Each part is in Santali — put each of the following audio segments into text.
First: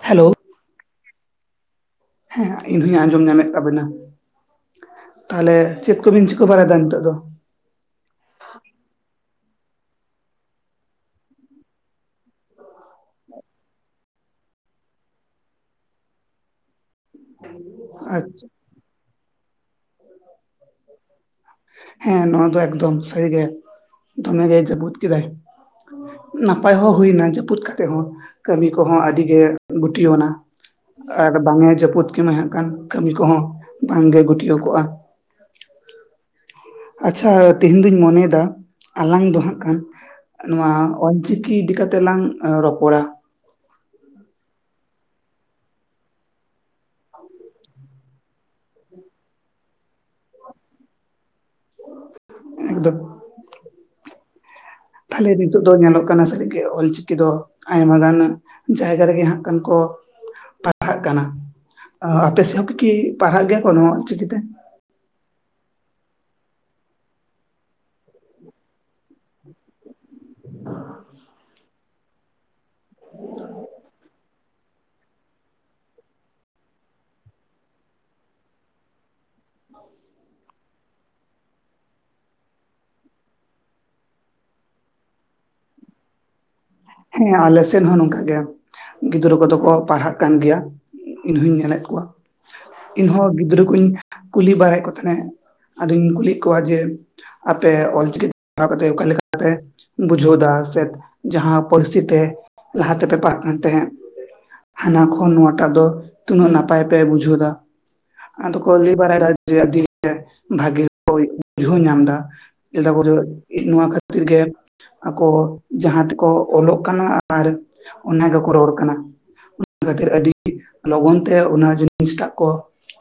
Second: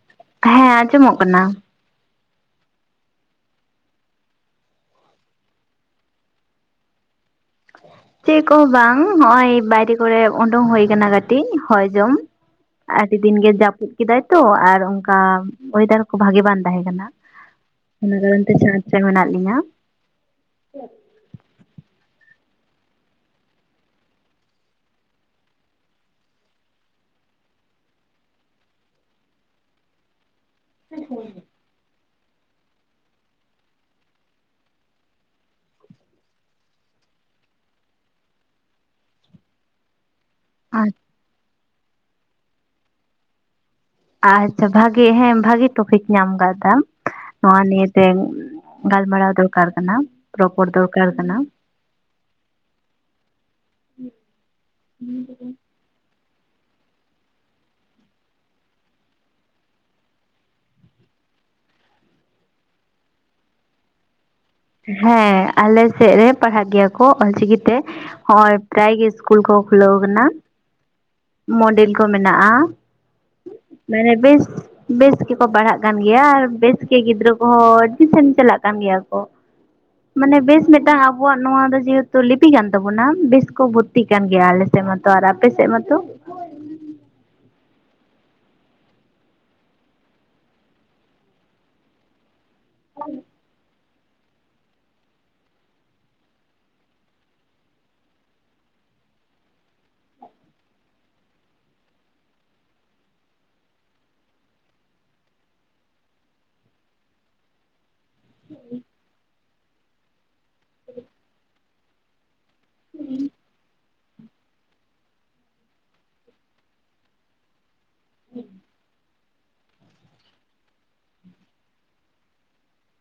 ᱦᱮᱞᱳ ᱦᱮᱸ ᱟᱸᱡᱚᱢᱚᱜ ᱠᱟᱱᱟ ᱦᱮᱸ ᱤᱧ ᱦᱚᱧ ᱟᱸᱡᱚᱢ ᱧᱟᱢᱮᱫ ᱛᱟᱵᱮᱱᱟ ᱛᱟᱦᱚᱞᱮ ᱪᱮᱫ ᱠᱚᱵᱤᱱ ᱪᱤᱠᱟᱹ ᱵᱟᱲᱟᱭᱮᱫᱟ ᱱᱤᱛᱚᱜ ᱫᱚ ᱪᱮᱫ ᱠᱚᱦᱚᱸ ᱵᱟᱝ ᱱᱚᱜᱼᱚᱭ ᱵᱟᱭᱨᱮ ᱠᱚᱨᱮ ᱩᱰᱩᱠ ᱦᱩᱭ ᱟᱠᱟᱱᱟ ᱠᱟᱹᱴᱤᱡ ᱦᱚᱭ ᱡᱚᱢ ᱟᱹᱰᱤ ᱫᱤᱱ ᱜᱮ ᱡᱟᱹᱯᱩᱫ ᱠᱮᱫᱟᱭ ᱛᱚ ᱟᱨ ᱚᱱᱠᱟ ᱚᱭᱮᱫᱟᱨ ᱠᱚ ᱵᱷᱟᱜᱤ ᱵᱟᱝ ᱛᱟᱦᱮᱸ ᱠᱟᱱᱟ [unintelligible] ᱤᱱᱟᱹ ᱠᱟᱨᱚᱱ ᱟᱪᱪᱷᱟ ᱛᱮ ᱪᱷᱟᱫᱽ ᱨᱮ ᱢᱮᱱᱟᱜ ᱞᱤᱧᱟ ᱦᱮᱸ ᱱᱚᱣᱟ ᱫᱚ ᱮᱠᱫᱚᱢ ᱥᱟᱹᱨᱤᱜᱮ ᱫᱚᱢᱮ ᱜᱮ ᱡᱟᱹᱯᱩᱫ ᱠᱮᱫᱟᱭ ᱱᱟᱯᱟᱭ ᱦᱚᱸ ᱦᱩᱭᱱᱟ ᱡᱟᱹᱯᱩᱫ ᱠᱟᱛᱮ ᱦᱚᱸ ᱠᱟᱹᱢᱤ ᱠᱚᱦᱚᱸ ᱟᱹᱰᱤ ᱜᱮ ᱜᱩᱴᱭᱟᱹᱣ ᱟᱮᱱᱟ ᱟᱨ ᱵᱟᱝᱮ ᱡᱟᱹᱯᱩᱫ ᱠᱮᱢᱟᱭ ᱦᱟᱸᱜ ᱠᱟᱱ ᱠᱟᱹᱢᱤ ᱠᱚᱦᱚᱸ ᱵᱟᱝᱜᱮ ᱜᱩᱴᱭᱟᱹᱣ ᱠᱚᱜᱼᱟ ᱟᱪᱪᱷᱟ ᱛᱮᱦᱮᱧ ᱫᱩᱧ ᱢᱚᱱᱮᱭᱮᱫᱟ ᱟᱞᱟᱝ ᱫᱚ ᱦᱟᱸᱜ ᱠᱷᱟᱱ ᱱᱚᱣᱟ ᱚᱞ ᱪᱤᱠᱤ ᱤᱫᱤ ᱠᱟᱛᱮᱜ ᱞᱟᱝ ᱨᱚᱯᱚᱲᱟ ᱟᱪᱪᱷᱟ ᱵᱷᱟᱜᱤ ᱦᱮᱸ ᱵᱷᱟᱜᱤ ᱴᱚᱯᱤᱠ ᱧᱟᱢ ᱟᱠᱟᱫᱟᱢ ᱱᱚᱣᱟ ᱱᱤᱭᱮ ᱛᱮ ᱜᱟᱞᱢᱟᱨᱟᱣ ᱫᱚᱨᱠᱟᱨ ᱠᱟᱱᱟ ᱨᱚᱯᱚᱲ ᱫᱚᱨᱠᱟᱨ ᱠᱟᱱᱟ [unintelligible] ᱛᱟᱦᱞᱮ [unintelligible] ᱱᱤᱛᱚᱜ ᱧᱮᱞᱚᱜ ᱠᱟᱱᱟ ᱥᱟᱹᱨᱤᱜᱮ ᱚᱞ ᱪᱤᱠᱤ ᱫᱚ ᱟᱭᱢᱟ ᱜᱟᱱ ᱡᱟᱭᱜᱟ ᱨᱮᱜᱮ ᱦᱟᱸᱜ ᱠᱷᱟᱱ ᱠᱚ ᱯᱟᱲᱦᱟᱜ ᱠᱟᱱᱟ ᱟᱯᱮ ᱥᱮᱫ ᱦᱚᱸᱠᱤ ᱯᱟᱲᱦᱟᱜ ᱜᱮᱭᱟ ᱠᱚ ᱱᱚᱣᱟ ᱚᱞ ᱪᱤᱠᱤ ᱛᱮ ᱦᱮᱸ ᱟᱞᱮ ᱥᱮᱫ ᱨᱮ ᱯᱟᱲᱦᱟᱜ ᱜᱮᱭᱟ ᱠᱚ ᱚᱞᱪᱤᱠᱤ ᱛᱮ ᱦᱚᱭ ᱯᱨᱟᱭ ᱜᱮ ᱤᱥᱠᱩᱞ ᱠᱚ ᱠᱷᱩᱞᱟᱹᱣ ᱠᱟᱱᱟ ᱢᱚᱰᱮᱞ ᱠᱚ ᱢᱮᱱᱟᱜᱼᱟ ᱢᱟᱱᱮ ᱵᱮᱥ ᱵᱮᱥ ᱜᱮᱠᱚ ᱯᱟᱲᱦᱟᱜ ᱠᱟᱱ ᱜᱮᱭᱟ ᱟᱨ ᱵᱮᱥ ᱜᱮ ᱜᱤᱫᱽᱨᱟᱹ ᱠᱚᱦᱚᱸ ᱟᱹᱰᱤ ᱥᱮᱱ ᱪᱟᱞᱟᱜ ᱠᱟᱱ ᱜᱮᱭᱟ ᱠᱚ ᱢᱟᱱᱮ ᱵᱮᱥ ᱢᱤᱫᱴᱟᱝ ᱟᱵᱚᱣᱟᱜ ᱱᱚᱣᱟ ᱫᱚ ᱡᱮᱦᱮᱛᱩ ᱞᱤᱯᱤ ᱠᱟᱱ ᱛᱟᱵᱚᱱᱟ ᱵᱮᱥ ᱠᱚ ᱵᱷᱚᱛᱛᱤᱜ ᱠᱟᱱ ᱜᱮᱭᱟ ᱟᱞᱮ ᱥᱮᱫ ᱢᱟᱛᱚ ᱟᱨ ᱟᱯᱮ ᱥᱮᱫ ᱢᱟᱛᱚ ᱦᱮᱸ ᱟᱞᱮ ᱥᱮᱱ ᱦᱚᱸ ᱱᱚᱝᱠᱟ ᱜᱮ ᱜᱤᱫᱽᱨᱟᱹ ᱠᱚᱫᱚ ᱠᱚ ᱯᱟᱲᱦᱟᱜ ᱠᱟᱱ ᱜᱮᱭᱟ ᱤᱧᱦᱩᱧ ᱧᱮᱞᱮᱫ ᱠᱚᱣᱟ ᱤᱧᱦᱚᱸ ᱜᱤᱫᱽᱨᱟᱹ ᱠᱩᱧ ᱠᱩᱞᱤ ᱵᱟᱲᱟᱭᱮᱫ ᱠᱚ ᱛᱟᱦᱮᱸᱱᱟ ᱟᱫᱚᱧ ᱠᱩᱞᱤᱭᱮᱫ ᱠᱚᱣᱟ ᱡᱮ ᱟᱯᱮ ᱚᱞ ᱪᱤᱠᱤ [unintelligible] ᱯᱟᱲᱦᱟᱣ ᱠᱟᱛᱮ ᱚᱠᱟᱮ ᱞᱮᱠᱟ ᱯᱮ ᱵᱩᱡᱷᱟᱹᱣ ᱫᱟ ᱥᱮ ᱡᱟᱦᱟᱸ ᱯᱟᱹᱨᱥᱤ ᱯᱛᱮ ᱞᱟᱦᱟ ᱛᱮᱯᱮ ᱯᱟᱲᱦᱟᱜ ᱠᱟᱱ ᱛᱟᱦᱮᱫ ᱦᱟᱱᱟ ᱠᱷᱚᱱ ᱱᱚᱣᱟᱴᱟᱜ ᱫᱚ ᱛᱤᱱᱟᱹᱜ ᱱᱟᱯᱟᱭ ᱯᱮ ᱵᱩᱡᱷᱟᱹᱣᱫᱟ ᱟᱫᱚ ᱠᱚ ᱞᱟᱹᱭ ᱵᱟᱲᱟᱭᱮᱫᱟ ᱡᱮ ᱟᱹᱰᱤ ᱵᱷᱟᱜᱮ ᱵᱩᱡᱷᱟᱹᱣ ᱧᱟᱢ ᱫᱟ [unintelligible] ᱵᱩᱨᱩ ᱱᱚᱣᱟ ᱠᱷᱟᱹᱛᱤᱨ ᱜᱮ ᱟᱠᱚ ᱡᱟᱦᱟᱸ ᱛᱮᱠᱚ ᱚᱞᱚᱜ ᱠᱟᱱᱟ ᱟᱨ ᱚᱱᱟ ᱜᱮᱠᱚ ᱨᱚᱲ ᱠᱟᱱᱟ ᱚᱱᱟ ᱠᱷᱟᱹᱛᱤᱨ ᱟᱹᱰᱤ ᱞᱚᱜᱚᱱ ᱛᱮ ᱚᱱᱟ ᱡᱤᱱᱤᱥ ᱴᱟᱜ ᱠᱚ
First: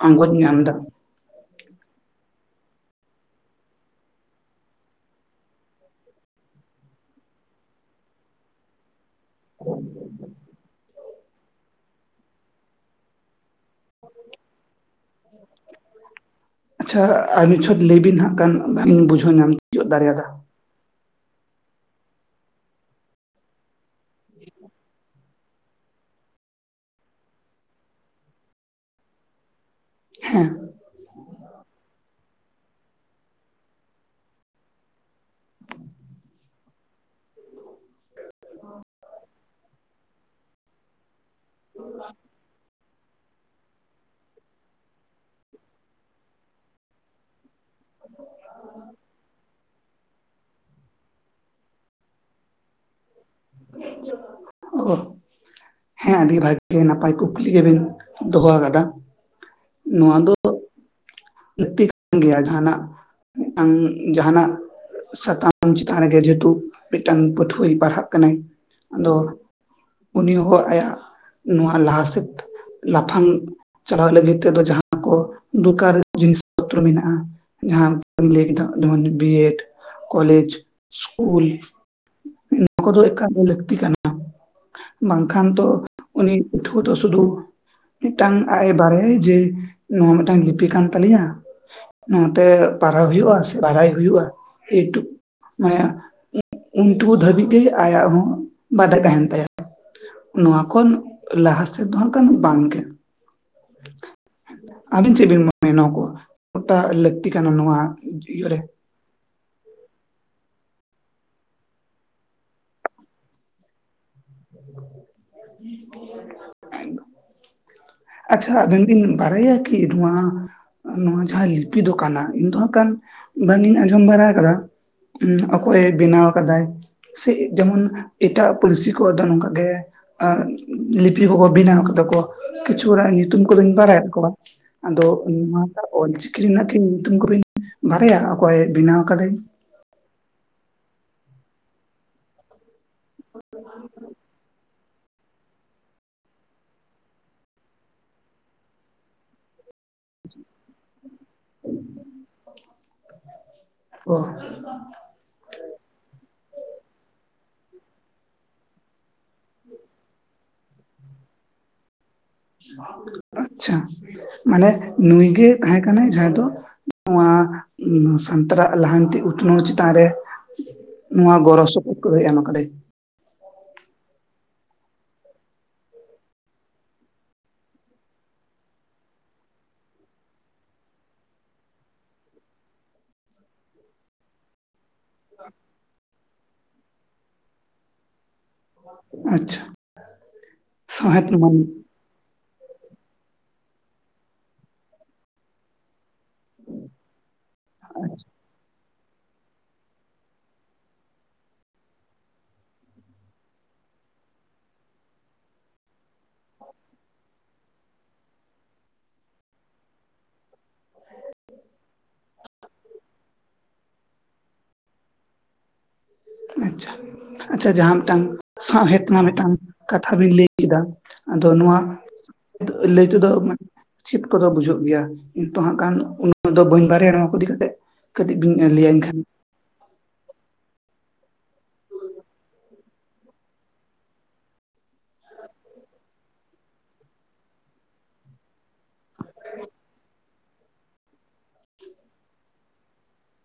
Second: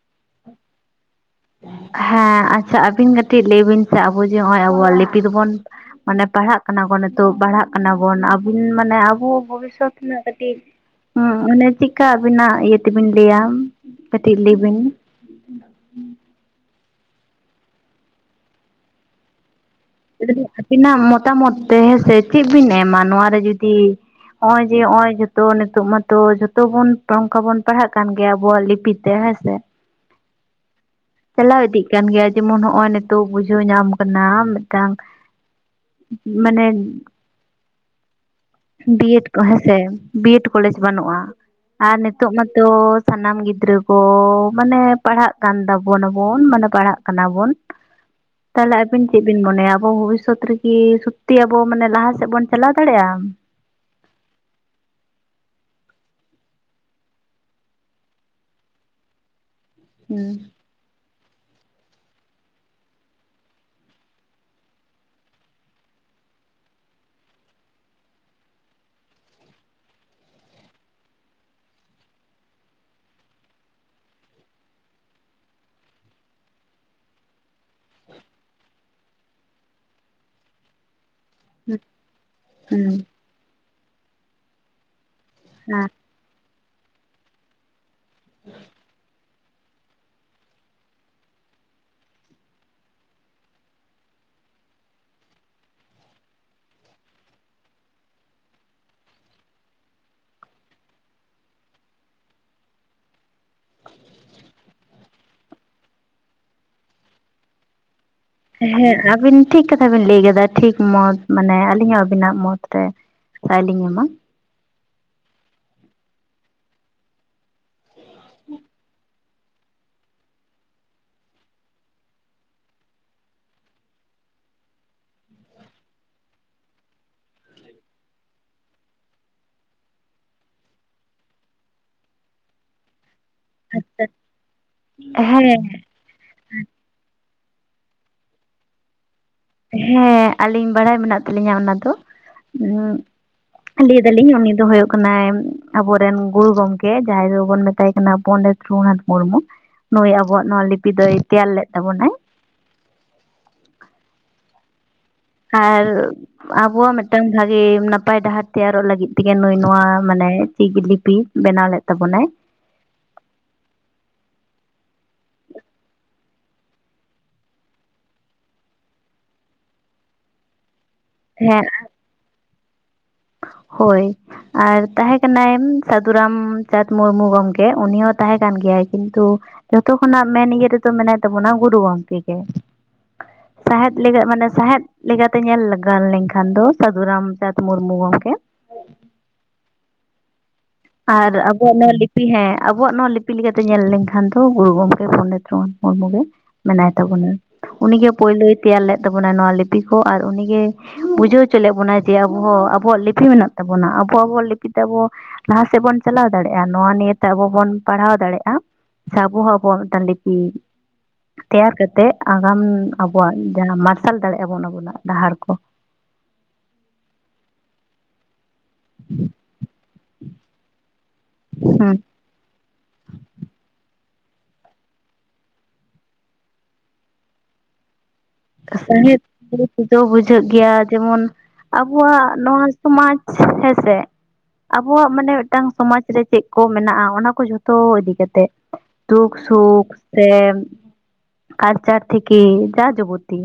ᱟᱸᱜᱚᱡ ᱧᱟᱢ ᱫᱟ ᱦᱮᱸ ᱟᱪᱪᱷᱟ ᱟᱹᱵᱤᱱ ᱠᱟᱹᱴᱤᱡ ᱞᱟᱹᱭ ᱵᱤᱱ ᱥᱮ ᱟᱵᱚ ᱡᱮ ᱱᱚᱜᱼᱚᱭ ᱟᱵᱚᱣᱟᱜ ᱞᱤᱯᱤ ᱫᱚᱵᱚᱱ ᱢᱟᱱᱮ ᱯᱟᱲᱦᱟᱜ ᱠᱟᱱᱟ ᱠᱚ ᱱᱤᱛᱚᱜ ᱯᱟᱲᱦᱟᱜ ᱠᱟᱱᱟ ᱵᱚᱱ ᱟᱵᱤᱱ ᱢᱟᱱᱮ ᱟᱵᱚ ᱵᱷᱚᱵᱤᱥᱥᱚᱛ ᱨᱮᱱᱟᱜ ᱠᱟᱹᱴᱤᱡ ᱚᱱᱮ ᱪᱮᱫᱠᱟ ᱟᱵᱤᱱᱟᱜ ᱤᱭᱟᱹ ᱛᱮᱵᱤᱱ ᱞᱟᱹᱭᱟ ᱠᱟᱴᱤᱡ ᱞᱟᱹᱭ ᱵᱤᱱ [inaudible] ᱟᱪᱪᱷᱟ ᱟᱨ ᱟᱵᱤᱱ ᱪᱷᱚᱴ ᱞᱟᱹᱭ ᱵᱤᱱ ᱦᱟᱸᱜ ᱠᱷᱟᱱ ᱵᱩᱡᱷᱟᱹᱣ ᱧᱟᱢ ᱛᱤᱭᱳᱜ ᱫᱟᱲᱮᱭᱟᱫᱟ ᱟᱵᱤᱱᱟᱜ ᱢᱚᱛᱟᱢᱚᱛ ᱛᱮ ᱦᱮᱸᱥᱮ ᱪᱮᱫ ᱵᱤᱱ ᱮᱢᱟ ᱱᱚᱣᱟ ᱨᱮ ᱡᱩᱫᱤ ᱱᱚᱸᱜᱼᱚᱭ ᱡᱮ ᱚᱹᱜᱼᱚᱭ ᱡᱚ ᱛᱚ ᱱᱤᱛᱚᱜ ᱢᱟᱛᱚ ᱡᱚᱛᱚ ᱵᱚᱱ ᱱᱚᱝᱠᱟ ᱵᱚᱱ ᱯᱟᱲᱦᱟᱜ ᱠᱟᱱ ᱜᱮᱭᱟ ᱟᱵᱚᱣᱟᱜ ᱞᱤᱯᱤ ᱛᱮ ᱦᱮᱸ ᱥᱮ ᱦᱮᱸ ᱪᱟᱞᱟᱣ ᱤᱫᱤᱜ ᱠᱟᱱ ᱜᱮᱭᱟ ᱡᱮᱢᱚᱱ ᱚᱸᱜᱼᱚᱭ ᱱᱤᱛᱚᱜ ᱵᱩᱡᱷᱟᱹᱣ ᱧᱟᱢ ᱠᱟᱱᱟ ᱢᱤᱫᱴᱟᱝ ᱢᱟᱱᱮ ᱵᱤᱭᱮᱰ ᱠᱚ ᱦᱮᱸᱥᱮ ᱵᱤᱭᱮᱰ ᱠᱚᱞᱮᱡᱽ ᱵᱟᱹᱱᱩᱜᱼᱟ ᱟᱨ ᱱᱤᱛᱚᱜ ᱢᱟᱛᱚ ᱥᱟᱱᱟᱢ ᱜᱤᱫᱽᱨᱟᱹ ᱠᱚ ᱢᱟᱱᱮ ᱯᱟᱲᱦᱟᱜ ᱠᱟᱱ ᱛᱟᱵᱚᱱᱟᱵᱚᱱ ᱢᱟᱱᱮ ᱯᱟᱲᱦᱟᱜ ᱠᱟᱱᱟ ᱵᱚᱱ ᱛᱟᱦᱞᱮ ᱟᱵᱤᱱ ᱪᱮᱫ ᱵᱤᱱ ᱢᱚᱱᱮᱭᱟ ᱟᱵᱚ ᱵᱷᱚᱵᱤᱥᱥᱚᱛ [unintelligible] ᱠᱤ ᱥᱩᱛᱛᱤ ᱟᱵᱚ ᱢᱟᱱᱮ ᱞᱟᱦᱟ ᱥᱮᱫ ᱵᱚᱱ ᱪᱟᱞᱟᱣ ᱫᱟᱲᱮᱭᱟᱜᱼᱟ [unintelligible] ᱦᱮᱸ ᱟᱹᱰᱤ ᱵᱷᱟᱜᱤ ᱱᱟᱯᱟᱭ ᱠᱩᱠᱞᱤ ᱜᱮᱵᱤᱱ ᱫᱚᱦᱚ ᱟᱠᱟᱫᱟ ᱱᱚᱣᱟ ᱫᱚ ᱦᱩᱸ ᱞᱟᱹᱠᱛᱤ ᱠᱟᱱ ᱜᱮᱭᱟ ᱡᱟᱸᱦᱟᱱᱟᱜ ᱢᱤᱫᱴᱟᱝ ᱡᱟᱸᱦᱟᱱᱟᱜ ᱥᱟᱛᱟᱢ ᱪᱮᱛᱟᱱ ᱨᱮᱜᱮ ᱡᱮᱦᱮᱛᱩ ᱢᱤᱫᱴᱟᱝ ᱯᱟᱹᱴᱷᱩᱣᱟᱹᱭ ᱯᱟᱲᱦᱟᱜ ᱠᱟᱱᱟᱭ ᱟᱫᱚ ᱩᱱᱤ ᱦᱚᱸ ᱟᱭᱟᱜ ᱱᱚᱣᱟ ᱞᱟᱦᱟ ᱥᱮᱫ ᱞᱟᱯᱷᱟᱝ ᱪᱟᱞᱟᱜ ᱞᱟᱹᱜᱤᱫ ᱛᱮᱫᱚ ᱡᱟᱦᱟᱸ ᱠᱚ ᱫᱚᱠᱟᱨ ᱡᱤᱱᱤᱥ ᱯᱚᱛᱨᱚ ᱢᱮᱱᱟᱜᱼᱟ ᱡᱟᱦᱟᱸ ᱠᱚᱢ ᱞᱟᱹᱭ ᱠᱮᱫᱟ ᱡᱮᱢᱚᱱ ᱵᱤᱭᱮᱰ ᱠᱚᱞᱮᱡᱽ ᱥᱠᱩᱞ ᱱᱚᱣᱟ ᱦᱩᱸ ᱠᱚᱫᱚ ᱮᱠᱟᱞ ᱜᱮ ᱞᱟᱹᱠᱛᱤ ᱠᱟᱱᱟ ᱵᱟᱝᱠᱷᱟᱱ ᱛᱚ ᱟᱨ ᱩᱱᱤ ᱯᱟᱹᱴᱷᱩᱣᱟᱹ ᱛᱚ ᱥᱩᱫᱩ ᱢᱤᱫᱴᱟᱝ ᱟᱜᱼᱮ ᱵᱟᱨᱮᱭᱟᱭ ᱡᱮ ᱱᱚᱣᱟ ᱢᱤᱫᱴᱟᱝ ᱞᱤᱯᱤ ᱠᱟᱱ ᱛᱟᱞᱤᱧᱟ ᱱᱚᱣᱟᱛᱮ ᱯᱟᱨᱦᱟᱣ ᱦᱩᱭᱩᱜᱼᱟ ᱥᱮ ᱵᱟᱨᱟᱭ ᱦᱩᱭᱩᱜᱼᱟ ᱮᱴᱩ ᱢᱟᱱᱮ ᱩᱱᱴᱩᱠᱩ ᱫᱷᱟᱹᱵᱤᱡ ᱜᱮ ᱟᱭᱟᱜ ᱦᱚᱸ ᱵᱟᱰᱟᱭ ᱛᱟᱸᱦᱮᱱ ᱛᱟᱭᱟ ᱱᱚᱣᱟ ᱠᱷᱚᱱ ᱞᱟᱦᱟ ᱥᱮᱫ ᱫᱚ ᱦᱟᱸᱜ ᱠᱷᱟᱱ ᱵᱟᱝ ᱜᱮ ᱟᱹᱵᱤᱱ ᱪᱮᱫ ᱵᱤᱱ ᱢᱚᱱᱮᱭᱟ ᱱᱚᱣᱟ ᱠᱚ ᱜᱚᱴᱟ ᱞᱟᱹᱠᱛᱤ ᱠᱟᱱᱟ ᱱᱚᱣᱟ ᱦᱮᱸ ᱟᱵᱤᱱ ᱴᱷᱤᱠ ᱠᱟᱛᱷᱟ ᱵᱤᱱ ᱞᱟᱹᱭ ᱠᱮᱫᱟ ᱴᱷᱤᱠ ᱢᱚᱛ ᱢᱟᱱᱮ ᱟᱹᱞᱤᱧᱟᱜ ᱦᱚᱸ ᱟᱹᱵᱤᱱᱟᱜ ᱢᱚᱛᱨᱮ ᱥᱟᱭᱞᱤᱧ ᱮᱢᱟ [unintelligible] ᱟᱪᱪᱷᱟ ᱟᱵᱤᱱ ᱵᱤᱱ ᱵᱟᱨᱟᱭᱟ ᱠᱤ ᱱᱚᱣᱟ ᱱᱚᱣᱟ ᱡᱟᱦᱟᱸ ᱞᱤᱯᱤ ᱫᱚᱠᱟᱱᱟ ᱤᱧ ᱫᱚ ᱦᱟᱸᱜ ᱠᱷᱟᱱ ᱵᱟᱝ ᱤᱧ ᱟᱸᱡᱚᱢ ᱵᱟᱨᱟ ᱟᱠᱟᱫᱟ ᱚᱠᱚᱭᱮ ᱵᱮᱱᱟᱣ ᱟᱠᱟᱫᱟᱭ ᱥᱮᱜ ᱡᱮᱢᱚᱱ ᱮᱴᱟᱜ ᱯᱟᱹᱨᱥᱤ ᱠᱚᱣᱟᱜ ᱫᱚ ᱱᱚᱝᱠᱟ ᱜᱮ ᱟᱜ ᱞᱤᱯᱤ ᱠᱚᱠᱚ ᱵᱮᱱᱟᱣ ᱠᱟᱫᱟ ᱠᱚ ᱠᱤᱪᱷᱩ ᱦᱚᱲᱟᱜ ᱧᱩᱛᱩᱢ ᱠᱚᱫᱚᱧ ᱵᱟᱲᱟᱭ ᱛᱟᱠᱚᱣᱟ ᱟᱫᱚ ᱱᱚᱣᱟ ᱦᱮᱸ ᱴᱟᱜ ᱚᱞᱪᱤᱠᱤ ᱨᱮᱱᱟᱜ ᱠᱤ ᱧᱩᱛᱩᱢ ᱠᱚᱵᱤᱱ ᱵᱟᱨᱟᱭᱟ ᱚᱠᱚᱭ ᱵᱮᱱᱟᱣ ᱟᱠᱟᱫᱟᱭ ᱦᱮᱸ ᱟᱹᱞᱤᱧ ᱵᱟᱲᱟᱭ ᱢᱮᱱᱟᱜ ᱛᱟᱹᱞᱤᱧᱟ ᱚᱱᱟ ᱫᱚ ᱩᱸ ᱞᱟᱹᱭ ᱫᱟ‌ ᱞᱤᱧ ᱩᱱᱤ ᱫᱚ ᱦᱩᱭᱩᱜ ᱠᱟᱱᱟᱭ ᱟᱵᱚ ᱨᱮᱱ ᱜᱩᱨᱩ ᱜᱚᱝᱠᱮ ᱡᱟᱦᱟᱸᱭ ᱫᱚᱵᱚᱱ ᱢᱮᱛᱟᱭ ᱠᱟᱱᱟ ᱯᱚᱱᱰᱤᱛ ᱨᱚᱜᱷᱩᱱᱟᱛᱷ ᱢᱩᱨᱢᱩ ᱱᱩᱭ ᱟᱵᱚᱣᱟᱜ ᱱᱚᱣᱟ ᱞᱤᱯᱤ ᱫᱚᱭ ᱛᱮᱭᱟᱨ ᱞᱮᱫ ᱛᱟᱵᱚᱱᱟᱭ ᱚ ᱟᱨ ᱟᱵᱚᱣᱟᱜ ᱢᱤᱫᱴᱟᱝ ᱵᱷᱟᱹᱜᱤ ᱱᱟᱯᱟᱭ ᱰᱟᱦᱟᱨ ᱛᱮᱭᱟᱨᱚᱜ ᱞᱟᱹᱜᱤᱫ ᱛᱮᱜᱮ ᱱᱩᱭ ᱱᱚᱣᱟ ᱢᱟᱱᱮ ᱪᱤᱠᱤ ᱞᱤᱯᱤ ᱵᱮᱱᱟᱣ ᱞᱮᱫ ᱛᱟᱵᱚᱱᱟᱭ ᱟᱪᱪᱷᱟ ᱢᱟᱱᱮ ᱱᱩᱭ ᱜᱮ ᱛᱟᱦᱮᱸ ᱠᱟᱱᱟᱭ ᱡᱟᱦᱟᱸᱭ ᱫᱚ ᱱᱚᱣᱟ ᱥᱟᱱᱛᱟᱲᱟᱜ ᱞᱟᱦᱟᱱᱛᱤ ᱩᱛᱱᱟᱹᱣ ᱪᱮᱛᱟᱱ ᱨᱮ ᱱᱚᱣᱟ ᱦᱮᱸ ᱜᱚᱨᱚᱥᱚᱯᱚᱦᱚᱫ ᱠᱚᱫᱚᱭ ᱮᱡ ᱟᱠᱟᱫᱟᱭ ᱦᱳᱭ ᱟᱨ ᱛᱟᱦᱮᱸ ᱠᱟᱱᱟᱭ ᱥᱟᱹᱫᱷᱩ ᱨᱟᱢᱪᱟᱸᱫᱽ ᱢᱩᱨᱢᱩ ᱜᱚᱢᱠᱮ ᱩᱱᱤ ᱦᱚᱸ ᱛᱟᱦᱮᱸ ᱠᱟᱱ ᱜᱮᱭᱟᱭ ᱠᱤᱱᱛᱩ ᱡᱷᱚᱛᱚ ᱠᱷᱚᱱᱟᱜ ᱢᱮᱱ ᱤᱭᱟᱹ ᱨᱮᱫᱚ ᱢᱮᱱᱟᱭ ᱛᱟᱵᱚᱱᱟ ᱜᱩᱨᱩ ᱜᱚᱢᱠᱮ ᱜᱮ ᱥᱟᱦᱮᱫ ᱞᱮᱜᱟᱹ ᱢᱟᱱᱮ ᱥᱟᱦᱮᱸᱫ ᱞᱮᱠᱟᱛᱮ ᱧᱮᱞ ᱜᱟᱱ ᱞᱮᱝᱠᱷᱟᱱ ᱫᱚ ᱥᱟᱹᱫᱷᱩ ᱨᱟᱢᱪᱟᱸᱫᱽ ᱢᱩᱨᱢᱩ ᱜᱚᱝᱠᱮ ᱟᱪᱪᱷᱟ, ᱥᱟᱶᱦᱮᱫ ᱟᱨ ᱢᱟᱹᱱ ᱟᱵᱚᱣᱟᱜ ᱚᱱᱟ ᱦᱮᱸ ᱟᱵᱚᱣᱟᱜ ᱱᱚᱣᱟ ᱞᱤᱯᱤ ᱞᱮᱠᱟ ᱛᱮ ᱧᱮᱞ ᱞᱮᱠᱷᱟᱱ ᱫᱚ ᱜᱩᱨᱩ ᱜᱚᱝᱠᱮ ᱯᱚᱱᱰᱤᱛ ᱨᱚᱜᱷᱩᱛᱷ ᱢᱩᱨᱢᱩ ᱜᱮᱼᱼ ᱢᱮᱱᱟᱭ ᱛᱟᱵᱚᱱᱟ ᱩᱱᱤ ᱜᱮ ᱯᱳᱭᱞᱳ ᱛᱮᱭᱟᱨ ᱞᱮᱫ ᱛᱟᱵᱚᱱᱟᱭ ᱱᱚᱣᱟ ᱞᱤᱯᱤ ᱠᱚ ᱟᱨ ᱩᱱᱤ ᱜᱮᱭᱼᱼ ᱵᱩᱡᱷᱟᱹᱣ ᱦᱚᱪᱚ ᱞᱮᱫ ᱵᱚᱱᱟ ᱡᱮ ᱟᱵᱚ ᱦᱚᱸ ᱟᱵᱚᱣᱟᱜ ᱞᱤᱯᱤ ᱢᱮᱱᱟᱜ ᱛᱟᱵᱚᱱᱟ ᱟᱵᱚ ᱟᱵᱚᱣᱟᱜ ᱞᱤᱯᱤ ᱛᱮ ᱟᱵᱚᱼᱼ ᱞᱟᱦᱟ ᱥᱮᱫ ᱵᱚᱱ ᱪᱟᱞᱟᱣ ᱫᱟᱲᱮᱭᱟᱜᱼᱟ ᱱᱚᱣᱟ ᱱᱤᱭᱟᱹ ᱛᱮ ᱟᱵᱚ ᱵᱚᱱ ᱯᱟᱲᱦᱟᱣ ᱫᱟᱲᱮᱭᱟᱜᱼᱟ᱾ ᱥᱮ ᱟᱵᱚ ᱦᱚᱸ ᱟᱵᱚᱣᱟᱜ ᱢᱤᱫᱴᱮᱱ ᱞᱤᱯᱤᱼᱼ ᱛᱮᱭᱟᱨ ᱠᱟᱛᱮ ᱟᱜᱟᱢ ᱟᱵᱚᱣᱟᱜ ᱡᱟᱦᱟᱸ ᱢᱟᱨᱥᱟᱞ ᱫᱟᱲᱮᱭᱟᱜ-ᱟ ᱵᱚᱱ ᱟᱵᱚᱱᱟᱜ ᱰᱟᱦᱟᱨ ᱠᱚ᱾ ᱟᱪᱪᱷᱟ ᱟᱪᱪᱷᱟ ᱡᱟᱦᱟᱸ ᱢᱤᱫᱴᱟᱝ ᱥᱟᱶᱦᱮᱫ ᱨᱮᱱᱟᱜ ᱢᱤᱫᱴᱟᱝ ᱠᱟᱛᱷᱟ ᱵᱤᱱ ᱞᱟᱹᱭ ᱠᱮᱫᱟ ᱟᱫᱚ ᱱᱚᱣᱟ ᱦᱩᱸ ᱞᱟᱹᱭ ᱛᱮ ᱫᱚ ᱢᱟᱼ ᱪᱤᱛ ᱠᱚᱫᱚ ᱵᱩᱡᱷᱟᱹᱜ ᱜᱮᱭᱟ, ᱤᱱᱛᱚ ᱦᱟᱸᱜ ᱠᱷᱟᱱ ᱩᱱᱟᱹᱜ ᱫᱚ ᱵᱟᱹᱧ ᱵᱟᱨᱟᱭᱟ, ᱱᱚᱶᱟ ᱠᱚ ᱤᱫᱤ ᱠᱟᱛᱮᱫ᱾ ᱥᱟᱦᱮᱫ ᱟᱹ [unintelligible] ᱵᱩᱡᱷᱟᱹᱜ ᱜᱮᱭᱟ, ᱡᱮᱢᱚᱱ ᱟᱵᱚᱣᱟᱜ ᱱᱚᱣᱟ ᱥᱚᱢᱟᱡᱽ ᱦᱮᱸᱥᱮ᱾ ᱟᱵᱚᱣᱟᱜ ᱢᱟᱱᱮ ᱢᱤᱫᱴᱟᱝ ᱥᱚᱢᱟᱡᱽ ᱨᱮ ᱪᱮᱫ ᱠᱚ ᱢᱮᱱᱟᱜ-ᱟ, ᱚᱱᱟ ᱠᱚ ᱡᱷᱚᱛᱚ ᱤᱫᱤ ᱠᱟᱛᱮᱜ᱾ ᱫᱩᱠ-ᱥᱩᱠ ᱥᱮ ᱠᱟᱞᱪᱟᱨ ᱛᱷᱮᱠᱮ ᱡᱟ ᱡᱟᱵᱚᱛᱤ᱾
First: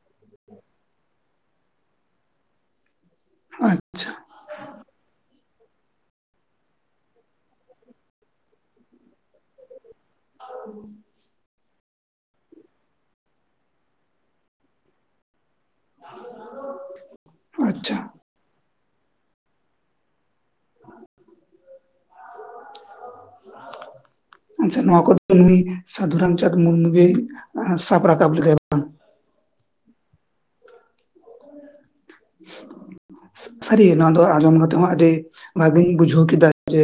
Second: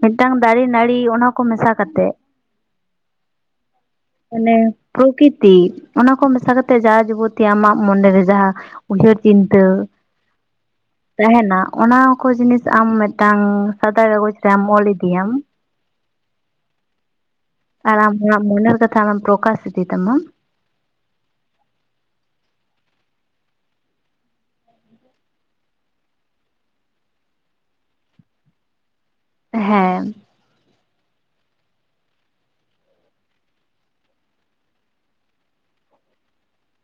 ᱢᱤᱫᱴᱟᱝ ᱫᱟᱨᱮ ᱱᱟᱹᱲᱤ, ᱚᱱᱟ ᱠᱚ ᱢᱮᱥᱟ ᱠᱟᱛᱮᱫ᱾ ᱟᱪᱪᱷᱟ ᱾ ᱢᱟᱱᱮ ᱯᱨᱚᱠᱤᱛᱤ, ᱚᱱᱟ ᱠᱚ ᱢᱮᱥᱟ ᱠᱟᱛᱮᱜ ᱡᱟ ᱡᱩᱵᱚᱛᱤ ᱟᱢᱟᱜ ᱢᱚᱱᱮᱨᱮ ᱡᱟᱦᱟᱸ ᱩᱭᱦᱟᱹᱨ ᱪᱤᱱᱛᱟᱹ᱾ ᱚ [unintelligible] ᱛᱟᱦᱮᱱᱟ᱾ ᱚᱱᱟ ᱠᱚ ᱡᱤᱱᱤᱥ ᱟᱢ ᱢᱤᱫᱴᱟᱝ ᱥᱟᱫᱟ ᱠᱟᱜᱚᱡᱽ ᱨᱮᱢ ᱚᱞ ᱤᱫᱤᱭ ᱟᱢ᱾ ᱦ [unintelligible] ᱟᱨ ᱢᱚᱱᱮᱨ ᱠᱟᱛᱷᱟ ᱟᱢᱮᱢ ᱯᱨᱳᱠᱟᱥ ᱤᱫᱤ ᱛᱟᱢᱟ᱾ [inaudible] ᱟᱪᱪᱷᱟ ᱱᱚᱣᱟ ᱠᱚᱫᱚ ᱱᱩᱭ ᱥᱟᱫᱷᱩᱨᱟᱢᱪᱟᱸᱫᱽ ᱢᱩᱨᱢᱩ ᱜᱮ ᱥᱟᱯ ᱨᱟᱠᱟᱵ ᱞᱮᱫᱟᱭ ᱵᱟᱝ? ᱦᱮᱸ᱾ [inaudible] ᱥᱟᱹᱨᱤ ᱱᱚᱣᱟ ᱫᱚ ᱟᱸᱡᱚᱢ ᱠᱟᱛᱮᱜ ᱦᱚᱸ ᱟᱹᱰᱤ ᱵᱷᱟᱜᱤᱧ ᱵᱩᱡᱷᱟᱹᱣ ᱠᱮᱫᱟ᱾ ᱡᱮ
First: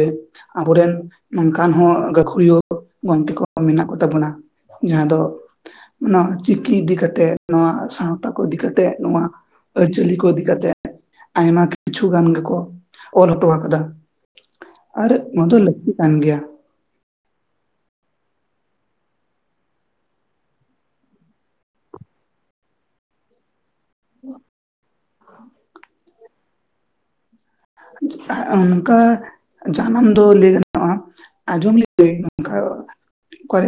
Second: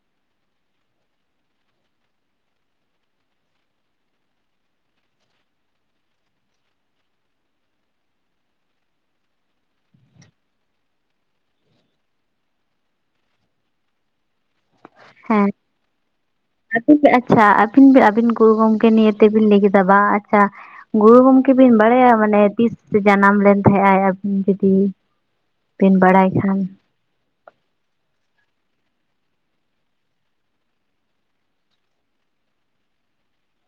ᱟᱵᱚᱨᱮᱱ ᱱᱚᱝᱠᱟᱱ ᱦᱚᱸ ᱜᱟᱹᱠᱷᱩᱲᱤᱭᱟᱹ ᱜᱚᱝᱠᱮ ᱠᱚ ᱢᱮᱱᱟᱜ ᱠᱚᱛᱟᱵᱚᱱᱟ᱾ ᱡᱟᱦᱟᱸ ᱫᱚ ᱱᱚᱣᱟ ᱪᱤᱠᱤ ᱤᱫᱤ ᱠᱟᱛᱮᱜ, ᱱᱚᱣᱟ ᱥᱟᱶᱛᱟ ᱠᱚ ᱤᱫᱤ ᱠᱟᱛᱮᱜ, ᱱᱚᱣᱟ ᱪᱟᱹᱞᱤ ᱠᱚ ᱤᱫᱤ ᱠᱟᱛᱮᱜ ᱟᱭᱢᱟ ᱠᱤᱪᱷᱩ ᱜᱟᱱ ᱜᱮᱠᱚ ᱚᱞ ᱦᱚᱴᱚ ᱟᱠᱟᱫᱟ᱾ ᱟᱨ ᱱᱚᱣᱟ ᱦᱮᱸ ᱫᱚ ᱞᱟᱹᱠᱛᱤ ᱠᱟᱱ ᱜᱮᱭᱟ᱾ ᱟᱹᱵᱤᱱ ᱟᱪᱪᱷᱟ ᱟᱹᱵᱤᱱ ᱟᱹᱵᱤᱱ ᱜᱩᱨᱩ ᱜᱚᱢᱠᱮ ᱱᱤᱭᱟᱹ ᱛᱮᱵᱤᱱ ᱞᱟᱹᱭ ᱠᱮᱫᱟ ᱵᱟᱝ ᱟᱪᱪᱷᱟ ᱜᱩᱨᱩ ᱜᱚᱢᱠᱮ ᱵᱤᱱ ᱵᱟᱲᱟᱭᱟ ᱢᱟᱱᱮ ᱛᱤᱥ ᱡᱟᱱᱟᱢ ᱞᱮᱱ ᱛᱟᱦᱮᱸᱜ ᱟᱭ? ᱡᱩᱫᱤ ᱵᱮᱱ ᱵᱟᱲᱟᱭ ᱠᱷᱟᱱ? ᱚᱱᱠᱟ ᱡᱟᱱᱟᱢ ᱫᱚ ᱞᱟᱹᱭ ᱜᱟᱱᱚᱜ-ᱟ ᱟᱡᱚᱢ ᱞᱤᱫᱟᱹᱧ ᱱᱚᱝᱠᱟ ᱠᱚᱨᱮ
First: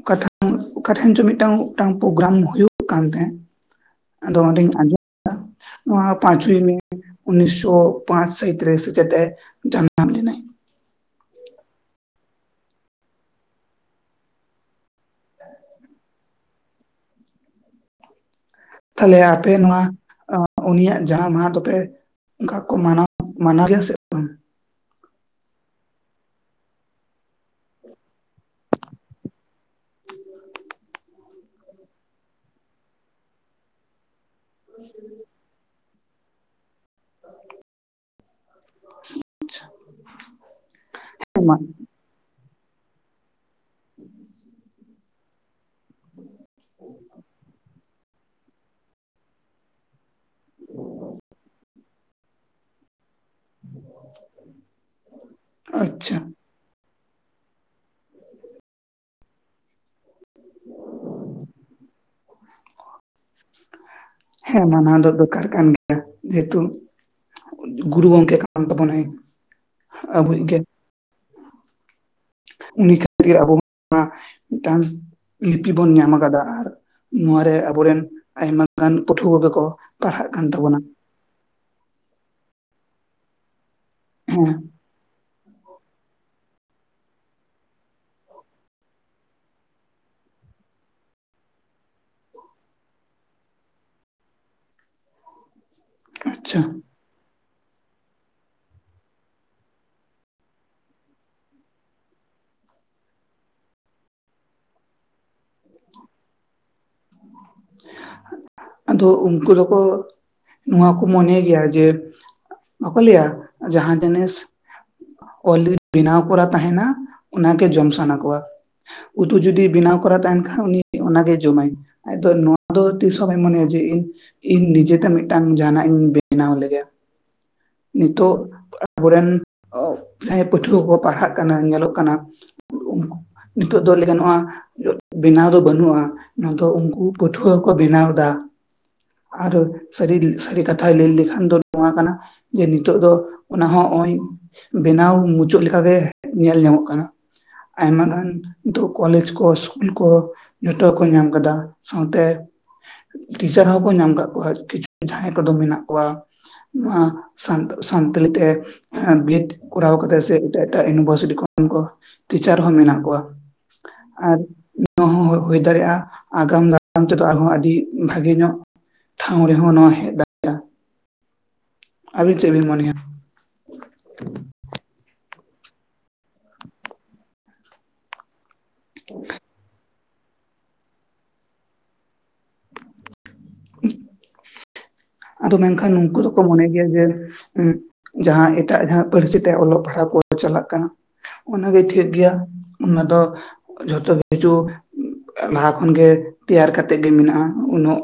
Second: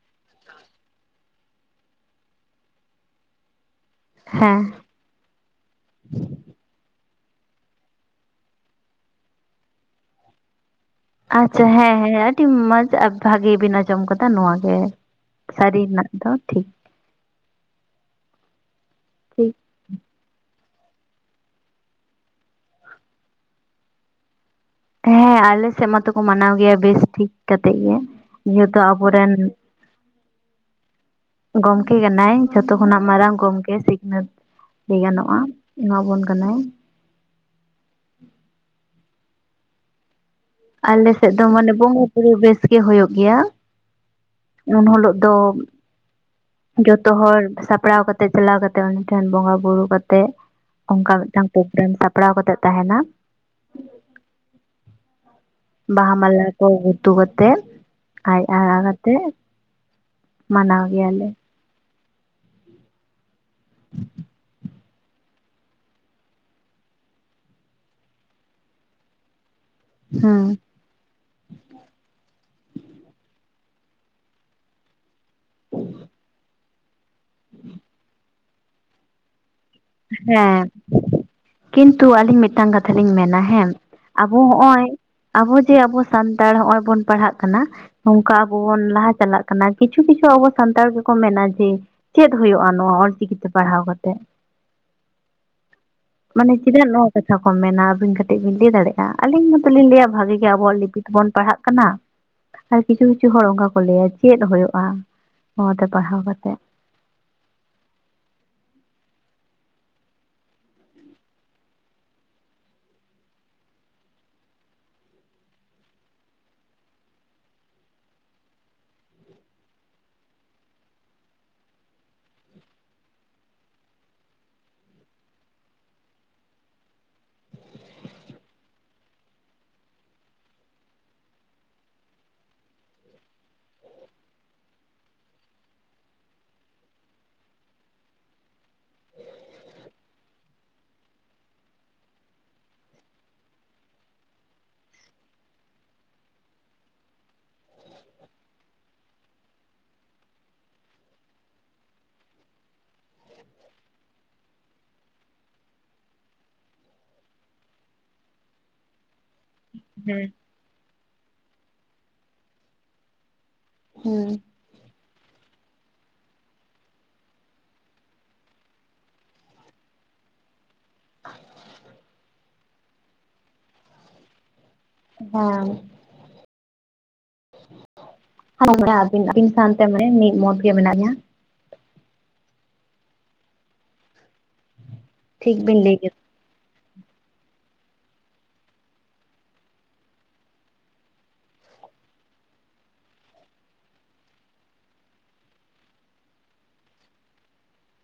ᱚᱠᱟ ᱚᱠᱟᱴᱷᱮᱱ ᱪᱚ ᱢᱤᱫᱴᱟᱝ ᱢᱤᱫᱴᱟᱝ ᱯᱨᱳᱜᱨᱟᱢ ᱦᱩᱭᱩᱜ ᱠᱟᱱ ᱛᱟᱦᱮᱸᱫ, ᱟᱫᱚ ᱦᱮᱸ ᱚᱰᱮᱧ ᱟᱸᱡᱚᱢ ᱮᱫᱟ ᱱᱚᱣᱟ ᱯᱟᱸᱪᱚᱭ ᱢᱮ ᱩᱱᱤᱥᱥᱚ ᱯᱟᱸᱪ ᱥᱟᱭᱤᱛ ᱨᱮ ᱥᱮᱪᱮᱛ ᱡᱟᱱᱟᱢ ᱞᱮᱱᱟ᱾ ᱟᱪᱪᱷᱟ ᱦᱮᱸ ᱦᱮᱸ ᱟᱹᱰᱤ ᱢᱚᱸᱡᱽ ᱵᱷᱟᱜᱤ ᱵᱤᱱ ᱟᱸᱡᱚᱢ ᱠᱟᱫᱟ ᱱᱚᱣᱟᱜ ᱜᱮ᱾ ᱥᱟᱹᱨᱤ ᱱᱟᱜ ᱫᱚ ᱴᱷᱤᱠ ᱛᱟᱦᱚᱞᱮ ᱟᱯᱮ ᱴᱷᱤᱠ ᱱᱚᱣᱟ ᱩᱱᱤᱭᱟᱜ ᱡᱟᱱᱟᱢ ᱢᱟᱦᱟ ᱫᱚᱯᱮ ᱚᱱᱠᱟ ᱠᱚ ᱢᱟᱱᱟᱣ ᱢᱟᱱᱟᱣ ᱜᱮᱭᱟ ᱥᱮ ᱵᱟᱝ? ᱦᱮᱸ ᱟᱞᱮᱥᱮᱫ ᱢᱟᱛᱚᱠᱚ ᱢᱟᱱᱟᱣ ᱜᱮᱭᱟ ᱵᱮᱥ ᱴᱷᱤᱠ ᱠᱟᱛᱮᱜ ᱜᱮ᱾ ᱡᱮᱦᱮᱛᱩ ᱟᱵᱚᱨᱮᱱ ᱦ [unintelligible] ᱜᱚᱢᱠᱮ ᱠᱟᱱᱟᱭ, ᱡᱷᱚᱛᱚ ᱠᱷᱚᱱᱟᱜ ᱢᱟᱨᱟᱝ ᱜᱚᱢᱠᱮ ᱥᱤᱠᱷᱱᱟᱹᱛ ᱞᱟᱹᱭ ᱜᱟᱱᱚᱜᱼᱟ ᱮᱢᱟᱵᱚᱱ ᱠᱟᱱᱟᱭ᱾ ᱦ [inaudible] [inaudible] ᱟᱞᱮ ᱥᱮᱫ ᱫᱚ ᱵᱟᱝ ᱢᱟᱱᱮ ᱵᱚᱸᱜᱟ ᱵᱩᱨᱩ ᱵᱮᱥ ᱜᱮ ᱦᱩᱭᱩᱜ ᱜᱮᱭᱟ᱾ ᱦᱮᱸ ᱩᱱ ᱦᱤᱞᱳᱜ ᱫᱚ ᱡᱚᱛᱚ ᱦᱚᱲ ᱥᱟ ᱥᱟᱯᱲᱟᱣ ᱠᱟᱛᱮ ᱪᱟᱞᱟᱣ ᱠᱟᱛᱮ ᱩᱱᱤ ᱴᱷᱮᱱ ᱵᱚᱸᱜᱟ ᱵᱩᱨᱩ ᱠᱟᱛᱮᱫ ᱚᱱᱠᱟᱱ ᱢᱤᱫᱴᱟᱝ ᱯᱨᱳᱜᱨᱟᱢ ᱥᱟᱯᱲᱟᱣ ᱠᱟᱛᱮᱜ ᱛᱟᱦᱮᱸᱱᱟ᱾ [inaudible] ᱵᱟᱦᱟ ᱢᱟᱞᱟ ᱠᱚ ᱜᱩᱛᱩ ᱠᱟᱛᱮᱜ ᱟᱡ ᱦᱟ ᱠᱟᱛᱮᱫ ᱢᱟᱱᱟᱣ ᱜᱮᱭᱟᱞᱮ᱾ ᱦᱮᱸ ᱢᱟᱱᱟᱣ ᱫᱚ ᱫᱚᱨᱠᱟᱨ ᱠᱟᱱ ᱜᱮᱭᱟ᱾ ᱡᱮᱦᱮᱛᱩ ᱜᱩᱨᱩ ᱜᱚᱢᱠᱮ ᱠᱟᱱ ᱛᱟᱵᱚᱱᱟᱭ ᱟᱵᱚᱭᱤᱡ ᱦᱮᱸ ᱜᱮ᱾ ᱩᱱᱤ ᱠᱷᱟᱹᱛᱤᱨ ᱜᱮ ᱟᱵᱚ ᱱᱚᱣᱟ ᱢᱤᱫᱴᱟᱱ ᱞᱤᱯᱤ ᱵᱚᱱ ᱧᱟᱢ ᱟᱠᱟᱫᱟ ᱟᱨ ᱱᱚᱣᱟᱨᱮ ᱟᱵᱚᱨᱮᱱ ᱟᱭᱢᱟ ᱜᱟᱱ ᱯᱟᱹᱴᱷᱩᱣᱟᱹ ᱠᱚᱠᱚ ᱦᱮᱸ ᱠᱤᱱᱛᱩ ᱟᱹᱞᱤᱧ ᱢᱤᱫᱴᱟᱝ ᱠᱟᱛᱷᱟ ᱞᱤᱧ ᱢᱮᱱᱟ ᱦᱮᱸ ᱟᱵᱚ ᱦᱮᱸ ᱦᱚᱜᱼᱚᱭ ᱟᱵᱚ ᱡᱮ ᱟᱵᱚ ᱥᱟᱱᱛᱟᱲ ᱦᱚᱸᱜᱼᱚᱭ ᱵᱚᱱ ᱯᱟᱲᱦᱟᱜ ᱠᱟᱱᱟ᱾ ᱱᱚᱝᱠᱟ ᱟᱵᱚ ᱵᱚᱱ ᱞᱟᱦᱟ ᱪᱟᱞᱟᱜ ᱠᱟᱱᱟ ᱠᱤᱪᱷᱩ ᱠᱤᱪᱷᱩ ᱟᱵᱚ ᱥᱟᱱᱛᱟᱲ ᱜᱮᱠᱚ ᱢᱮᱱᱟ ᱡᱮ ᱪᱮᱫ ᱦᱩᱭᱩᱜᱼᱟ ᱱᱚᱣᱟ ᱚᱞᱪᱤᱠᱤ ᱛᱮ ᱯᱟᱲᱦᱟᱣ ᱠᱟᱛᱮᱜ ᱢᱟᱱᱮ ᱟᱪᱪᱷᱟ ᱪᱮᱫᱟᱜ ᱠᱟᱛᱷᱟ ᱠᱚ ᱢᱮᱱᱟ ᱟᱹᱵᱤᱱ ᱠᱟᱹᱴᱤᱡ ᱵᱤᱱ ᱞᱟᱹᱭ ᱫᱟᱲᱮᱭᱟᱜᱼᱟ ᱟᱹᱞᱤᱧ ᱢᱚᱛᱚᱞᱤᱧ ᱞᱟᱹᱭᱟ ᱵᱷᱟᱜᱤ ᱜᱮ ᱟᱵᱚᱣᱟᱜ ᱞᱤᱯᱤ ᱛᱮᱵᱚᱱ ᱯᱟᱲᱦᱟᱜ ᱠᱟᱱᱟ᱾ ᱟᱨ ᱠᱤᱪᱷᱩ ᱠᱤᱪᱷᱩ ᱦᱚᱲ ᱚᱱᱠᱟ ᱠᱚ ᱞᱟᱹᱭᱟ ᱪᱮᱫ ᱦᱳᱭᱳᱜᱼᱟ ᱱᱚᱣᱟᱛᱮ ᱯᱟᱲᱦᱟᱣ ᱠᱟᱛᱮᱫ᱿ ᱟᱫᱚ ᱩᱱᱠᱩ ᱫᱚᱠᱚ ᱱᱚᱣᱟ ᱠᱚ ᱢᱚᱱᱮ ᱜᱮᱭᱟ ᱡᱮ ᱵᱟᱠᱚ ᱞᱟᱹᱭᱟ ᱡᱟᱦᱟᱸ ᱡᱤᱱᱤᱥ᱾ ᱚᱞ ᱨᱮᱰᱤ ᱵᱮᱱᱟᱣ ᱠᱚᱨᱟ ᱛᱟᱦᱮᱱᱟ ᱚᱱᱟᱜᱮ ᱡᱚᱢ ᱥᱟᱱᱟ ᱠᱚᱣᱟ᱿ ᱩᱛᱩ ᱡᱩᱫᱤ ᱵᱮᱱᱟᱣ ᱠᱚᱨᱟ ᱛᱟᱦᱮᱱ ᱠᱷᱟᱱ ᱩᱱᱤ ᱚᱱᱟᱜᱮ ᱡᱚᱢᱟᱭ ᱟᱫᱚ ᱟᱫᱚ ᱛᱤᱥ ᱦᱚᱸ ᱵᱟᱭ ᱢᱚᱱᱮᱭᱟ ᱡᱮ ᱤᱧ ᱤᱧ ᱱᱤᱡᱮᱛᱮ ᱢᱤᱫᱴᱟᱝ ᱡᱟᱦᱟᱱᱟᱜ ᱤᱧ ᱵᱮᱱᱟᱣ ᱞᱮᱜᱮ᱾ ᱱᱤᱛᱚᱜ ᱟᱵᱚᱨᱮᱱ ᱡᱟᱦᱟᱸᱭ ᱯᱟᱹᱴᱷᱩᱣᱟᱹ ᱠᱚᱠᱚ ᱯᱟᱲᱦᱟᱜ ᱠᱟᱱᱟ ᱧᱮᱞᱚᱜ ᱠᱟᱱᱟ᱿ [unintelligible] ᱱᱤᱛᱚᱜ ᱫᱚ ᱞᱟᱹᱭ ᱜᱟᱱᱚᱜᱼᱟ ᱵᱮᱱᱟᱣ ᱫᱚ ᱵᱟᱹᱱᱩᱜᱼᱟ ᱚᱱᱟᱫᱚ ᱩᱱᱠᱩ ᱯᱟᱹᱴᱷᱩᱣᱟᱹ ᱠᱚ ᱵᱮᱱᱟᱣ ᱮᱫᱟ᱾ ᱟᱨ ᱥᱟᱹᱨᱤ ᱥᱟᱹᱨᱤ ᱠᱟᱛᱷᱟᱭ ᱞᱟᱹᱭ ᱞᱮᱠᱷᱟᱱ ᱫᱚ ᱱᱚᱣᱟ ᱠᱟᱱᱟ᱿ ᱡᱮ ᱱᱤᱛᱚᱜ ᱫᱚ ᱚᱱᱟ ᱦᱚᱸ ᱱᱚᱜ ᱚᱭ ᱵᱮᱱᱟᱣ ᱢᱩᱪᱟᱹᱫᱠᱟᱜᱮ ᱧᱮᱞ ᱧᱟᱢᱚᱜ ᱠᱟᱱᱟ᱿ ᱟᱭᱢᱟ ᱜᱟᱱ ᱱᱤᱛᱚᱜ ᱠᱚᱞᱮᱡᱽ ᱠᱚ ᱤᱥᱠᱩᱞ ᱠᱚ ᱡᱚᱛᱚ ᱠᱚ ᱧᱟᱢ ᱠᱟᱫᱟ ᱥᱟᱶᱛᱮ ᱴᱤᱪᱟᱨ ᱦᱚᱸᱠᱚ ᱧᱟᱢ ᱠᱟᱫ ᱠᱚᱣᱟ ᱠᱤᱪᱷᱩ ᱡᱟᱦᱟᱸᱟᱸᱭ ᱠᱚᱫᱚ ᱢᱮᱱᱟᱜ ᱠᱚᱣᱟ᱾ ᱥᱟᱱ ᱥᱟᱱᱛᱟᱞᱤ ᱛᱮ ᱵᱤ ᱮᱰ ᱠᱚᱨᱟᱣ ᱠᱟᱛᱮ ᱦᱮᱸ ᱥᱮ ᱮᱴ ᱮᱴᱟᱜ ᱤᱭᱩᱱᱤᱵᱷᱟᱨᱥᱤᱴᱤ ᱠᱷᱚᱱ ᱠᱚ ᱴᱤᱪᱟᱨ ᱦᱚᱸ ᱢᱮᱱᱟᱜ ᱠᱚᱣᱟ ᱟᱨ ᱦᱩᱭ ᱫᱟᱲᱮᱭᱟᱜᱼᱟ ᱟᱜᱟᱢ ᱫᱟᱨᱟᱢ ᱛᱮᱫᱚ ᱟᱨᱦᱚᱸ ᱟᱹᱰᱤ ᱵᱷᱟᱜᱮ ᱧᱚᱜ ᱴᱷᱟᱶ ᱨᱮᱦᱚᱸ ᱱᱚᱣᱟ ᱦᱮᱡ ᱟᱵᱤᱱ ᱪᱮᱫ ᱢᱚᱱᱮᱣᱟ ᱦᱮᱸ [inaudible] ᱦᱮ ᱟᱵᱤᱱ ᱥᱟᱶᱛᱮ ᱢᱟᱱᱮ ᱢᱤᱫ ᱢᱚᱛ ᱜᱮ ᱢᱮᱱᱟᱜ ᱞᱤᱧᱟ᱿ [unintelligible] ᱟᱫᱚ ᱴᱷᱤᱠ ᱵᱤᱱ ᱢᱮᱱᱠᱷᱟᱱ ᱞᱟᱹᱭ ᱠᱮᱫᱟ ᱱᱩᱠᱩ ᱫᱚ ᱠᱚ ᱢᱚᱱᱮ ᱜᱮᱭᱟ ᱡᱮᱸ ᱡᱟᱦᱟᱸ ᱮᱴᱟᱜ ᱡᱟᱦᱟᱸ ᱯᱟᱹᱨᱥᱤ ᱛᱮ ᱚᱞᱚᱜ ᱯᱟᱲᱦᱟᱜ ᱠᱚ ᱪᱟᱞᱟᱜ ᱠᱟᱱᱟ ᱚᱱᱟᱜᱮ ᱴᱷᱤᱠ ᱜᱮᱭᱟ ᱚᱱᱟ ᱫᱚ ᱡᱷᱚᱛᱚ ᱠᱤᱪᱷᱩ ᱞᱟᱦᱟ ᱠᱷᱚᱱᱜᱮ ᱛᱮᱭᱟᱨ ᱠᱟᱛᱮᱜ ᱜᱮ ᱢᱮᱱᱟᱜᱼᱟ ᱩᱱᱟᱹᱜ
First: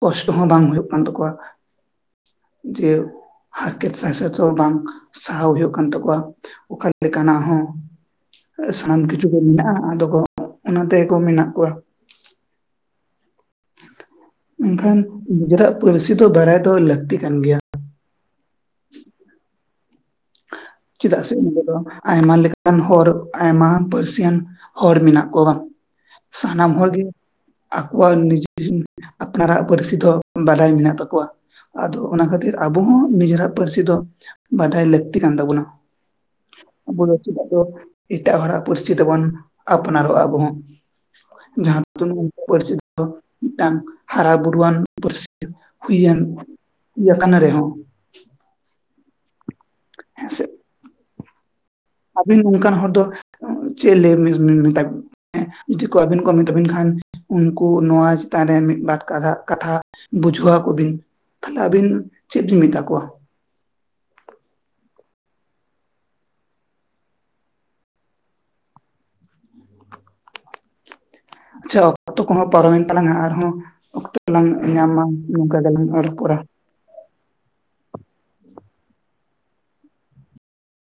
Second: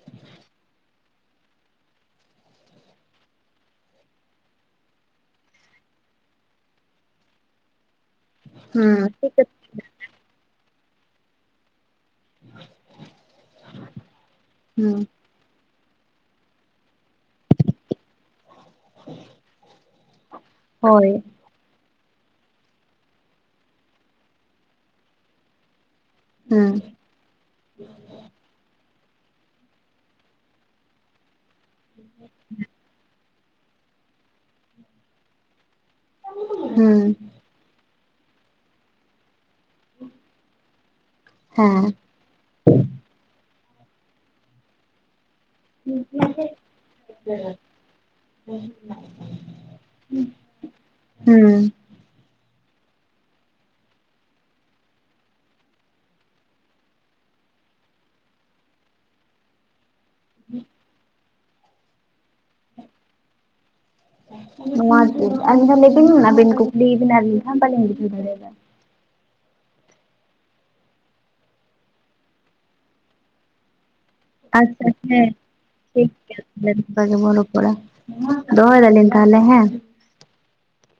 ᱠᱚᱥᱴᱚ ᱦᱚᱸ ᱵᱟᱝ ᱦᱩᱭᱩᱜ ᱠᱟᱱ ᱛᱟᱠᱚᱣᱟ ᱡᱮ ᱦᱟᱨᱠᱮᱛ ᱥᱟᱭᱥᱮᱛ ᱦᱚ ᱵᱟᱝ ᱥᱟᱦᱟᱣ ᱦᱩᱭᱩᱜ ᱠᱟᱱ ᱛᱟᱠᱚᱣᱟ ᱚᱠᱟ ᱞᱮᱠᱟᱱᱟᱜ ᱦᱚᱸ ᱦᱮᱸ ᱥᱟᱱᱟᱢ ᱠᱤᱪᱷᱩ ᱜᱮ ᱴᱷᱤᱠ ᱢᱮᱱᱟᱜᱼᱟ ᱟᱫᱚ ᱠᱚ ᱚᱱᱟ ᱛᱮᱜᱮ ᱠᱚ ᱢᱮᱱᱟᱜ ᱠᱚᱣᱟ᱾ ᱦᱮᱸ ᱢᱮᱱᱠᱷᱟᱱ ᱱᱤᱡᱮᱨᱟᱜ ᱯᱟᱹᱨᱥᱤ ᱫᱚ ᱵᱟᱲᱟᱭ ᱫᱚ ᱞᱟᱹᱠᱛᱤ ᱠᱟᱱ ᱜᱮᱭᱟ᱾ ᱦᱳᱭ ᱪᱮᱫᱟᱜ ᱥᱮ ᱩᱱᱠᱩ ᱫᱚ ᱟᱭᱢᱟ ᱞᱮᱠᱟ ᱟᱱ ᱦᱚᱲ ᱟᱭᱢᱟ ᱯᱟᱹᱨᱥᱤᱭᱟᱱ ᱦᱚᱲ ᱢᱮᱱᱟᱜ ᱠᱚᱣᱟ ᱦᱮᱸ ᱥᱟᱱᱟᱢ ᱦᱚᱲ ᱜᱮ ᱟᱠᱚᱣᱟᱜ ᱱᱤᱡᱮ ᱟᱯᱱᱟᱨᱟᱜ ᱯᱟᱹᱨᱥᱤ ᱫᱚ ᱵᱟᱰᱟᱭ ᱢᱮᱱᱟᱜ ᱛᱟᱠᱚᱣᱟ ᱟᱫᱚ ᱚᱱᱟ ᱠᱷᱟᱹᱛᱤᱨ ᱟᱵᱚ ᱦᱚᱸ ᱱᱤᱡᱮᱨᱟᱜ ᱯᱟᱹᱨᱥᱤ ᱫᱚ ᱵᱟᱰᱟᱭ ᱞᱟᱹᱠᱛᱤ ᱠᱟᱱ ᱛᱟᱵᱚᱱᱟ ᱦᱮᱸ ᱟᱵᱚ ᱫᱚ ᱪᱮᱫᱟᱜ ᱫᱚ ᱮᱴᱟᱜ ᱦᱚᱲᱟᱜ ᱯᱟᱹᱨᱥᱤ ᱛᱮᱵᱚᱱ ᱟᱯᱱᱟᱨᱚᱜᱼᱟ ᱟᱵᱚ ᱦᱚᱸ ᱡᱟᱦᱟᱸ ᱦᱮᱸ ᱩᱱᱠᱩ ᱯᱟᱨᱥᱤ ᱫᱚ ᱢᱤᱫᱴᱟᱝ ᱦᱟᱨᱟᱼᱵᱩᱨᱩᱣᱟᱱ ᱯᱟᱹᱨᱥᱤ ᱦᱩᱭᱮᱱ ᱤᱭᱟᱹ ᱠᱟᱱᱟ ᱨᱮ ᱦᱚᱸ [unintelligible] ᱦᱮᱸ ᱥᱮ ᱦᱩᱸ ᱟᱵᱤᱱ ᱱᱚᱝᱠᱟᱱ ᱦᱚᱲ ᱫᱚ ᱪᱮᱫ ᱞᱟᱹᱭ ᱢᱮᱛᱟ ᱵᱤᱱ ᱡᱩᱫᱤ ᱠᱚ ᱟᱹᱵᱤᱱ ᱠᱚ ᱢᱮᱛᱟᱹᱵᱤᱱ ᱠᱷᱟᱱ ᱩᱱᱠᱩ ᱱᱚᱣᱟ ᱪᱮᱛᱟᱱ ᱨᱮ ᱢᱤᱫ ᱵᱟᱨ ᱠᱟᱷᱟ ᱠᱟᱛᱷᱟ ᱵᱩᱡᱷᱟᱹᱣᱟᱠᱚᱵᱤᱱ ᱛᱟᱦᱚᱞᱮ ᱟᱹᱵᱤᱱ ᱪᱮᱫ ᱵᱤᱱ ᱢᱮᱛᱟ ᱠᱚᱣᱟ ᱱᱚᱣᱟ ᱵᱤᱱ ᱞᱮᱵᱤᱱ ᱟᱵᱤᱱ ᱠᱩᱠᱞᱤᱭ ᱵᱤᱱᱟ ᱟᱹᱞᱤᱧ ᱦᱚᱸ ᱵᱟᱞᱤᱧ ᱵᱩᱡᱷᱟᱹᱣ ᱫᱟᱲᱮᱭᱟᱜᱫᱟ ᱟᱪᱪᱷᱟ ᱚᱠᱛᱚ ᱠᱚᱦᱚᱸ ᱯᱚᱨᱚᱢᱮᱱ ᱛᱟᱞᱟᱝᱼᱟ ᱟᱨᱦᱚᱸ ᱚᱠᱛᱚ ᱞᱟᱝ ᱧᱟᱢᱟ ᱱᱚᱝᱠᱟ ᱜᱮᱞᱟᱝ ᱨᱚᱯᱚᱲᱟ ᱛᱟᱦᱚᱞᱮ ᱱᱚᱝᱠᱟ ᱜᱮᱵᱚᱱ ᱨᱚᱯᱚᱲᱟ ᱫᱚᱦᱚᱭ ᱫᱟᱞᱤᱧ ᱛᱟᱦᱚᱞᱮ ᱦᱮᱸ